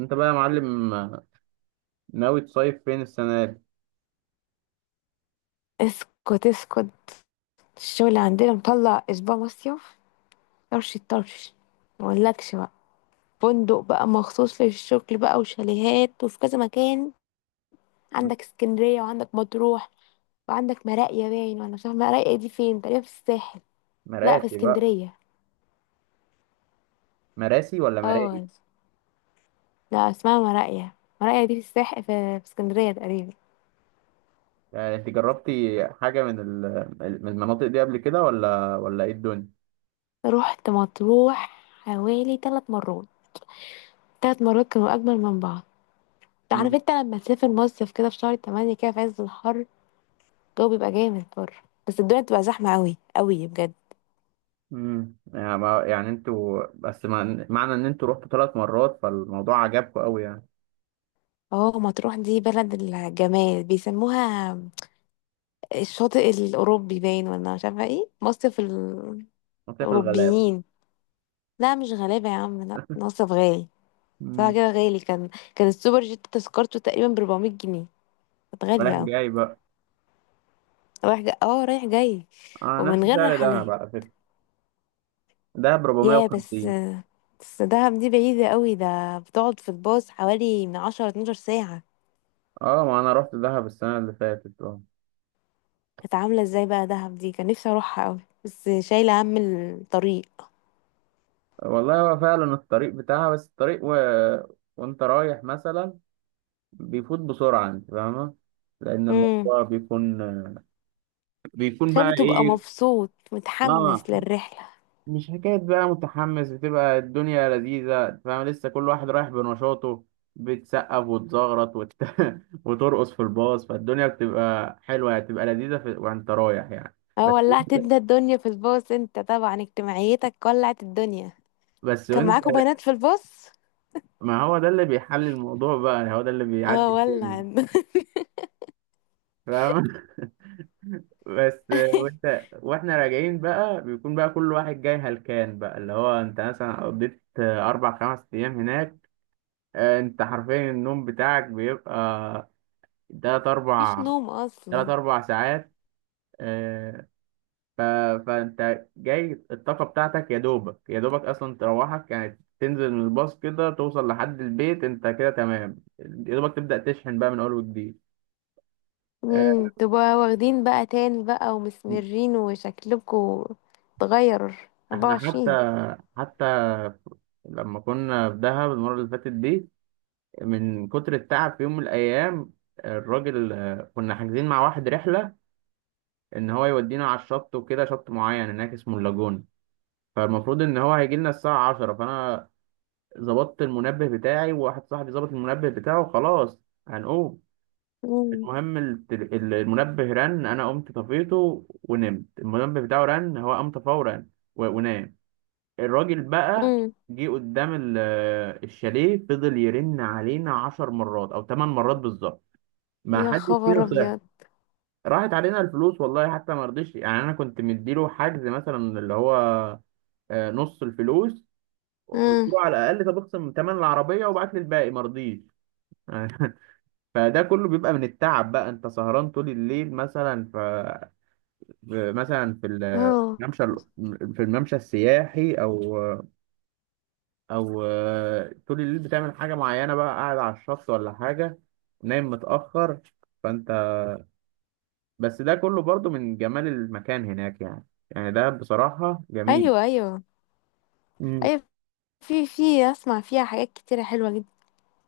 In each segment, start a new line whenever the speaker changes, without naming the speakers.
انت بقى يا معلم ناوي تصيف فين السنة دي؟
اسكت اسكت. الشغل عندنا مطلع اسبوع مصيف. طرش الطرش، ما اقولكش بقى. فندق بقى مخصوص للشغل بقى وشاليهات وفي كذا مكان. عندك اسكندرية وعندك مطروح وعندك مراقية باين، وانا مش عارفة مراقية دي فين، تقريبا في الساحل. لا، في
مراسي بقى.
اسكندرية.
مراسي ولا مرائي؟
اه. لا، اسمها مراقية. مراقية دي في الساحل، في اسكندرية تقريبا.
يعني انت جربتي حاجة من المناطق دي قبل كده ولا ايه الدنيا؟
رحت مطروح حوالي ثلاث مرات. ثلاث مرات كانوا اجمل من بعض. عارف
مم.
انت لما تسافر مصيف كده في شهر تمانية كده في عز الحر، الجو بيبقى جامد بره، بس الدنيا بتبقى زحمة قوي قوي بجد.
مم. يعني انتوا بس معنى ان انتوا رحتوا 3 مرات فالموضوع عجبكم قوي يعني.
اه، مطروح دي بلد الجمال بيسموها. الشاطئ الأوروبي باين ولا مش عارفة ايه،
مصيف الغلابة.
الأوروبيين. لا، مش غلابة يا عم، لا، مصيف غالي. صراحة
مم.
كده غالي كان السوبر جيت تذكرته تقريبا ب 400 جنيه، كانت
رايح
غالية اوي.
جاي بقى.
رايح جاي، اه، رايح جاي.
اه،
ومن
نفس
غير
سعر دهب
رحلات.
على فكرة. دهب
يا بس.
450.
بس دهب دي بعيدة قوي، ده بتقعد في الباص حوالي من 10 12 ساعة.
اه، ما انا رحت دهب السنة اللي فاتت.
كانت عاملة ازاي بقى دهب دي؟ كان نفسي اروحها قوي بس شايلة هم الطريق.
والله هو فعلا الطريق بتاعها، بس الطريق. وانت رايح مثلا بيفوت بسرعة انت فاهمة. لأن
امم
الموضوع بيكون بقى
كان بتبقى
ايه.
مبسوط
اه،
متحمس للرحلة.
مش حكاية بقى متحمس، بتبقى الدنيا لذيذة أنت فاهمة، لسه كل واحد رايح بنشاطه. بتسقف وتزغرط وترقص في الباص فالدنيا بتبقى حلوة يعني، بتبقى لذيذة. وانت رايح يعني.
اه،
بس
ولعت انت الدنيا في الباص، انت طبعا اجتماعيتك ولعت الدنيا.
بس
كان
وانت.
معاكوا بنات في الباص؟
ما هو ده اللي بيحل الموضوع بقى، هو ده اللي بيعدي
اه، ولع.
الدنيا فاهمة. بس، وانت واحنا راجعين بقى بيكون بقى كل واحد جاي هلكان بقى اللي هو انت مثلا قضيت اربع خمس ايام هناك. انت حرفيا النوم بتاعك بيبقى تلات
مفيش
اربع
نوم
تلات
اصلا.
اربع ساعات. آه، ف... فانت جاي الطاقة بتاعتك يا دوبك يا دوبك اصلا تروحك، يعني تنزل من الباص كده توصل لحد البيت انت كده تمام، يا دوبك تبدأ تشحن بقى من اول وجديد. آه،
تبقى واخدين بقى تان بقى ومسمرين، وشكلكوا اتغير
احنا حتى
24.
حتى لما كنا في دهب المرة اللي فاتت دي، من كتر التعب في يوم من الأيام، الراجل كنا حاجزين مع واحد رحلة إن هو يودينا على الشط وكده، شط معين هناك اسمه اللاجون. فالمفروض إن هو هيجي لنا الساعة 10، فأنا ظبطت المنبه بتاعي وواحد صاحبي ظبط المنبه بتاعه. خلاص هنقوم.
امم.
المهم المنبه رن، أنا قمت طفيته ونمت. المنبه بتاعه رن هو قام فورا ونام. الراجل بقى
امم.
جه قدام الشاليه فضل يرن علينا 10 مرات أو 8 مرات بالظبط، ما
يا
حدش
خبر
فينا صح.
ابيض.
راحت علينا الفلوس والله. حتى ما رضيش، يعني انا كنت مديله حجز مثلا اللي هو نص الفلوس. قلت
امم.
له على الاقل طب اخصم ثمن العربيه وبعت لي الباقي، ما رضيش يعني. فده كله بيبقى من التعب بقى، انت سهران طول الليل مثلا مثلا في
اه.
الممشى، في الممشى السياحي او طول الليل بتعمل حاجه معينه بقى، قاعد على الشط ولا حاجه، نايم متاخر. فانت، بس ده كله برضو من جمال المكان هناك يعني. يعني ده بصراحة جميل.
ايوه، ايوه،
امم.
ايوه. في اسمع فيها حاجات كتيرة حلوة جدا.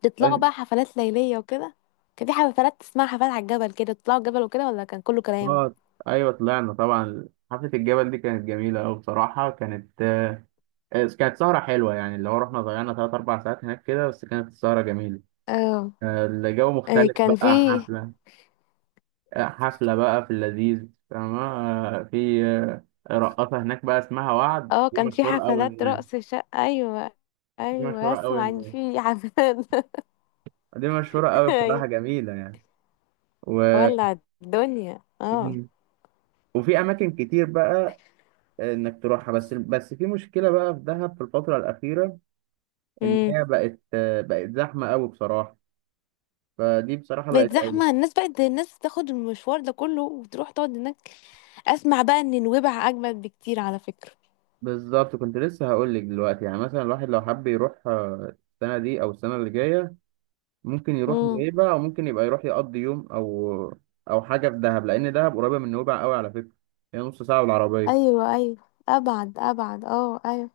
بتطلعوا بقى حفلات ليلية وكده؟ كان في حفلات اسمها حفلات على الجبل كده، تطلعوا الجبل وكده ولا كان كله كلام؟
اه، ايوه طلعنا طبعا حفلة الجبل دي كانت جميلة أوي بصراحة. كانت آه، آه، كانت سهرة حلوة يعني، اللي هو رحنا ضيعنا تلات أربع ساعات هناك كده، بس كانت السهرة جميلة.
اه.
الجو
آه،
مختلف
كان في.
بقى حفلة بقى في اللذيذ فاهمة، في رقاصة هناك بقى اسمها وعد.
اه،
دي
كان في
مشهورة أوي
حفلات
هناك.
رقص شقة. ايوه،
دي
ايوه،
مشهورة أوي
اسمع ان
هناك.
في حفلات.
دي مشهورة أوي
ايوه.
بصراحة، جميلة يعني. و...
ولع الدنيا، اه.
وفي اماكن كتير بقى انك تروحها، بس في مشكله بقى في دهب في الفتره الاخيره، ان
امم.
هي بقت زحمه قوي بصراحه. فدي بصراحه بقت
بقت
عيب.
زحمة، الناس بقت الناس تاخد المشوار ده كله وتروح تقعد هناك. اسمع بقى ان نويبع اجمد بكتير على فكرة.
بالظبط كنت لسه هقول لك دلوقتي، يعني مثلا الواحد لو حب يروح السنه دي او السنه اللي جايه، ممكن يروح
امم.
نويبع او ممكن يبقى يروح يقضي يوم او حاجه في دهب، لان دهب قريبه من نويبع قوي على فكره. هي نص ساعه بالعربيه.
ايوه، ايوه. ابعد، ابعد، اه، ايوه.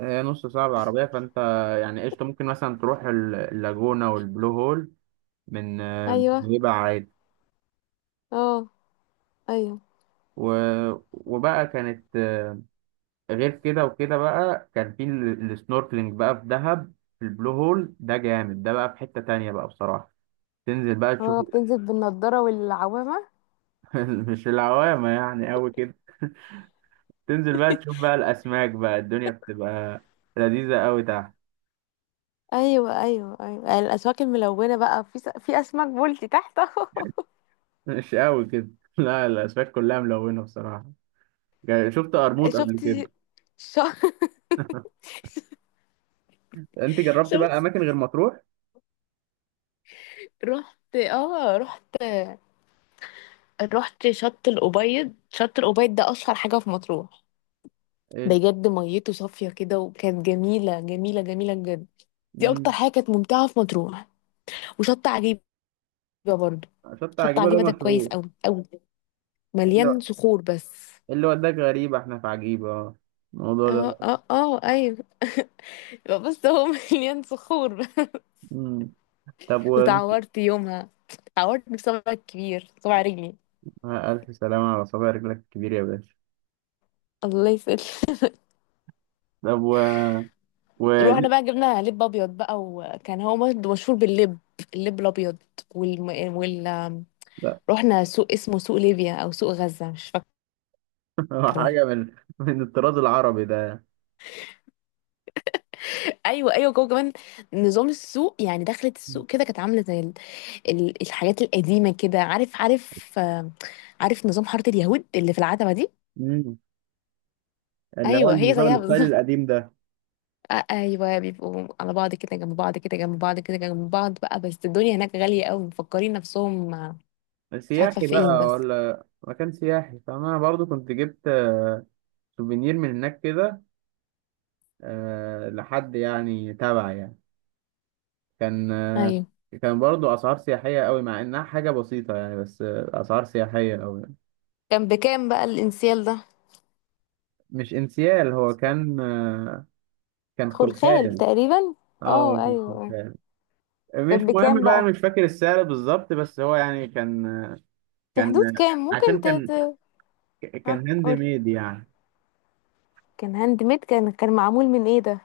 هي نص ساعه بالعربيه، فانت يعني قشطه ممكن مثلا تروح اللاجونه والبلو هول من
ايوه.
نويبع عادي.
اه. ايوه.
و... وبقى كانت غير كده وكده بقى كان في السنوركلينج بقى في دهب. في البلو هول ده جامد. ده بقى في حتة تانية بقى بصراحة، تنزل بقى تشوف.
اه، بتنزل بالنضارة والعوامة.
مش العوامة يعني أوي كده. تنزل بقى تشوف بقى الأسماك، بقى الدنيا بتبقى لذيذة أوي تحت.
ايوه، ايوه، ايوه، الاسماك الملونه بقى، في اسماك بولتي تحت اهو.
مش أوي كده. لا، الأسماك كلها ملونة بصراحة. شفت قرموط
شفت.
قبل كده؟
ش...
أنت جربت بقى
شفت.
الأماكن غير مطروح؟
رحت، اه، رحت. رحت شط الأبيض. شط الأبيض ده اشهر حاجه في مطروح.
إيه؟
بجد ميته صافيه كده، وكانت جميله جميله جميله بجد. دي اكتر
مم.
حاجه كانت ممتعه في مطروح. وشط عجيبه برضو.
شط
شط
عجيبة ده
عجيبه ده كويس
مشهور.
قوي قوي.
إيه
مليان
اللي
صخور بس.
إيه اللي وداك؟ غريبة، احنا في عجيبة الموضوع ده.
اه، اه، اه، ايوه. يبقى بس هو مليان صخور.
مم. طب وانت.
وتعورت يومها. تعورت بصبعي الكبير، صبع رجلي.
ألف سلامة على صابع رجلك الكبير يا باشا.
الله يسهل.
طب و...
رحنا بقى جبنا لب ابيض بقى، وكان هو مشهور باللب. اللب الابيض. والم... وال
لا.
رحنا سوق اسمه سوق ليبيا او سوق غزة، مش فاكرة.
حاجة من الطراز العربي ده.
ايوه، ايوه، جوه كمان. نظام السوق يعني، دخلت السوق كده كانت عامله زي الحاجات القديمه كده. عارف، عارف، آه، عارف نظام حاره اليهود اللي في العتبه دي.
مم. اللي هو
ايوه، هي
النظام
زيها
الستايل
بالظبط.
القديم ده.
آه، ايوه، بيبقوا على بعض كده، جنب بعض كده، جنب بعض كده، جنب بعض بقى، بس الدنيا هناك غالية قوي، مفكرين نفسهم آه، مش عارفة
سياحي
فين
بقى
بس.
ولا مكان سياحي، فأنا برضو كنت جبت سوفينير من هناك كده، لحد يعني تبع يعني. كان آه،
ايوه.
كان برضو أسعار سياحية قوي مع إنها حاجة بسيطة يعني، بس أسعار سياحية قوي.
كان بكام بقى الانسيال ده؟
مش انسيال، هو كان
خلخال
خلخال.
تقريبا.
اه،
اه،
كان
ايوه، آه.
شغال. مش
كان
مهم
بكام
بقى،
بقى؟
انا مش فاكر السعر بالظبط، بس هو يعني كان.
في
كان
حدود كام ممكن
عشان كان
ها
كان هاند
قول؟
ميد يعني.
كان هاند ميد؟ كان معمول من ايه ده؟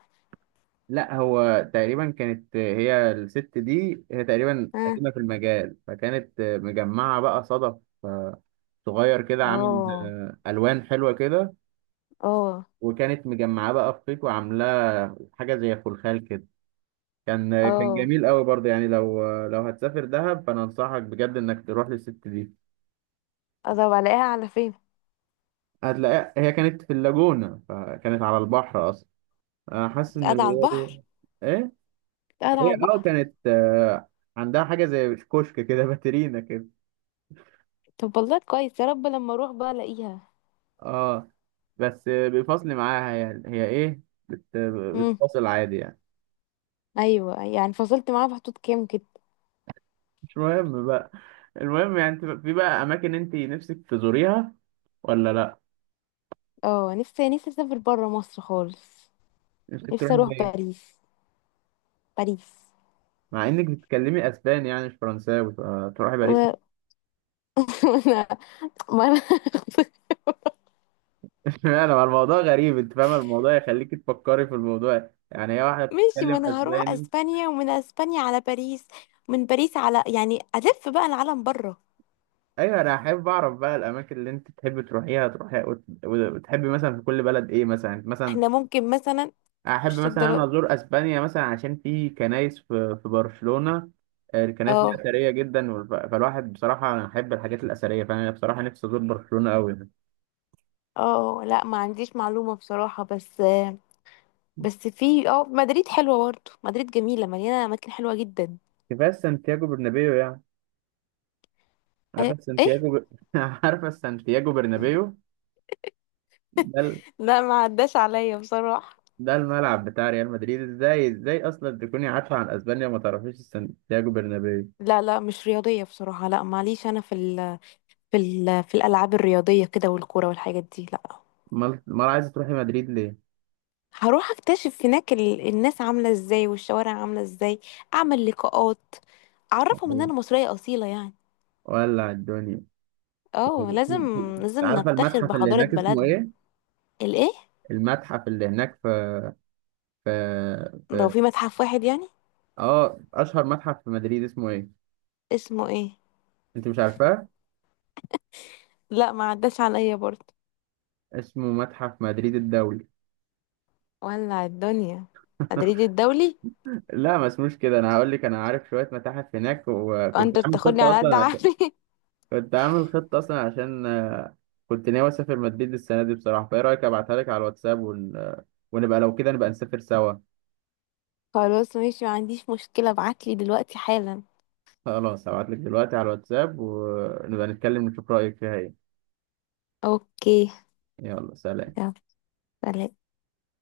لا، هو تقريبا كانت هي الست دي، هي تقريبا
ها.
قديمة في المجال، فكانت مجمعة بقى صدف آه، صغير كده، عامل
اه.
ألوان حلوة كده،
اه.
وكانت مجمعاه بقى في خيط وعاملاه حاجة زي خلخال كده. كان
اه.
جميل قوي برضه يعني، لو هتسافر دهب فأنا أنصحك بجد إنك تروح للست دي.
طب الاقيها على فين؟
هتلاقيها، هي كانت في اللاجونة فكانت على البحر أصلا. أنا حاسس إن
قاعدة على
الرياضة دي
البحر؟
إيه؟
قاعدة
هي
على البحر.
كانت عندها حاجة زي كشك كده. باترينا كده.
طب، والله كويس، يا رب لما اروح بقى الاقيها.
أه، بس بيفصل معاها يعني، هي إيه؟ بت... بتفصل عادي يعني.
ايوه، يعني فصلت معاه في حدود كام كده؟
مش مهم بقى. المهم يعني أنت في بقى أماكن أنت نفسك تزوريها ولا لأ؟
اه، نفسي اسافر بره مصر خالص.
نفسك
نفسي
تروحي
اروح
فين؟
باريس. باريس.
مع إنك بتتكلمي أسباني يعني مش فرنساوي، فتروحي باريس؟
و... وانا ما انا.
انا الموضوع غريب انت فاهم، الموضوع يخليك تفكري في الموضوع، يعني هي واحده
ماشي، ما
بتتكلم
انا هروح
اسباني.
اسبانيا، ومن اسبانيا على باريس، من باريس على يعني الف بقى العالم بره.
ايوه، انا احب اعرف بقى الاماكن اللي انت تحب تروحيها تروحيها، وتحبي مثلا في كل بلد ايه مثلا.
احنا ممكن مثلا
احب
مش
مثلا انا
الدرا.
ازور اسبانيا، مثلا عشان في كنايس في برشلونه. الكنايس دي
اه،
اثريه جدا، فالواحد بصراحه انا احب الحاجات الاثريه، فانا بصراحه نفسي ازور برشلونه قوي.
اه، لا، ما عنديش معلومة بصراحة، بس في مدريد حلوة برضه، مدريد جميلة مليانة اماكن حلوة جدا.
كفايه سانتياغو برنابيو يعني. عارفه
ايه؟ ايه؟
سانتياغو ب... عارفه سانتياغو برنابيو ده.
لا، ما عداش عليا بصراحة.
ده الملعب بتاع ريال مدريد. ازاي ازاي اصلا تكوني عارفه عن اسبانيا وما تعرفيش سانتياغو برنابيو؟
لا، لا، مش رياضية بصراحة، لا معليش، أنا في الألعاب الرياضية كده والكورة والحاجات دي لا.
امال عايزه تروحي مدريد ليه؟
هروح أكتشف هناك الناس عاملة إزاي والشوارع عاملة إزاي. أعمل لقاءات، أعرفهم إن
يعني
أنا مصرية أصيلة يعني.
ولع الدنيا
اه، لازم.
انت.
لازم
عارفه
نفتخر
المتحف اللي
بحضارة
هناك اسمه
بلدنا.
ايه؟
الإيه؟
المتحف اللي هناك في في
لو
في
في متحف واحد يعني.
اه اشهر متحف في مدريد اسمه ايه؟
اسمه إيه؟
انت مش عارفاه.
لا، ما عداش عليا برضه.
اسمه متحف مدريد الدولي.
ولع الدنيا. مدريد الدولي.
لا، ما اسموش كده، انا هقول لك، انا عارف شويه متاحف هناك وكنت
وأنت
عامل
بتاخدني
خطه
على قد
اصلا.
عقلي.
كنت عامل خطة أصلا عشان كنت ناوي أسافر مدريد السنة دي بصراحة، فإيه رأيك أبعتها لك على الواتساب ون... آه، ونبقى لو كده نبقى نسافر سوا.
خلاص ماشي، ما عنديش مشكلة، ابعتلي دلوقتي حالا.
خلاص هبعت لك دلوقتي على الواتساب، ونبقى نتكلم نشوف رأيك فيها إيه.
اوكي.
يلا سلام.
يلا سلام.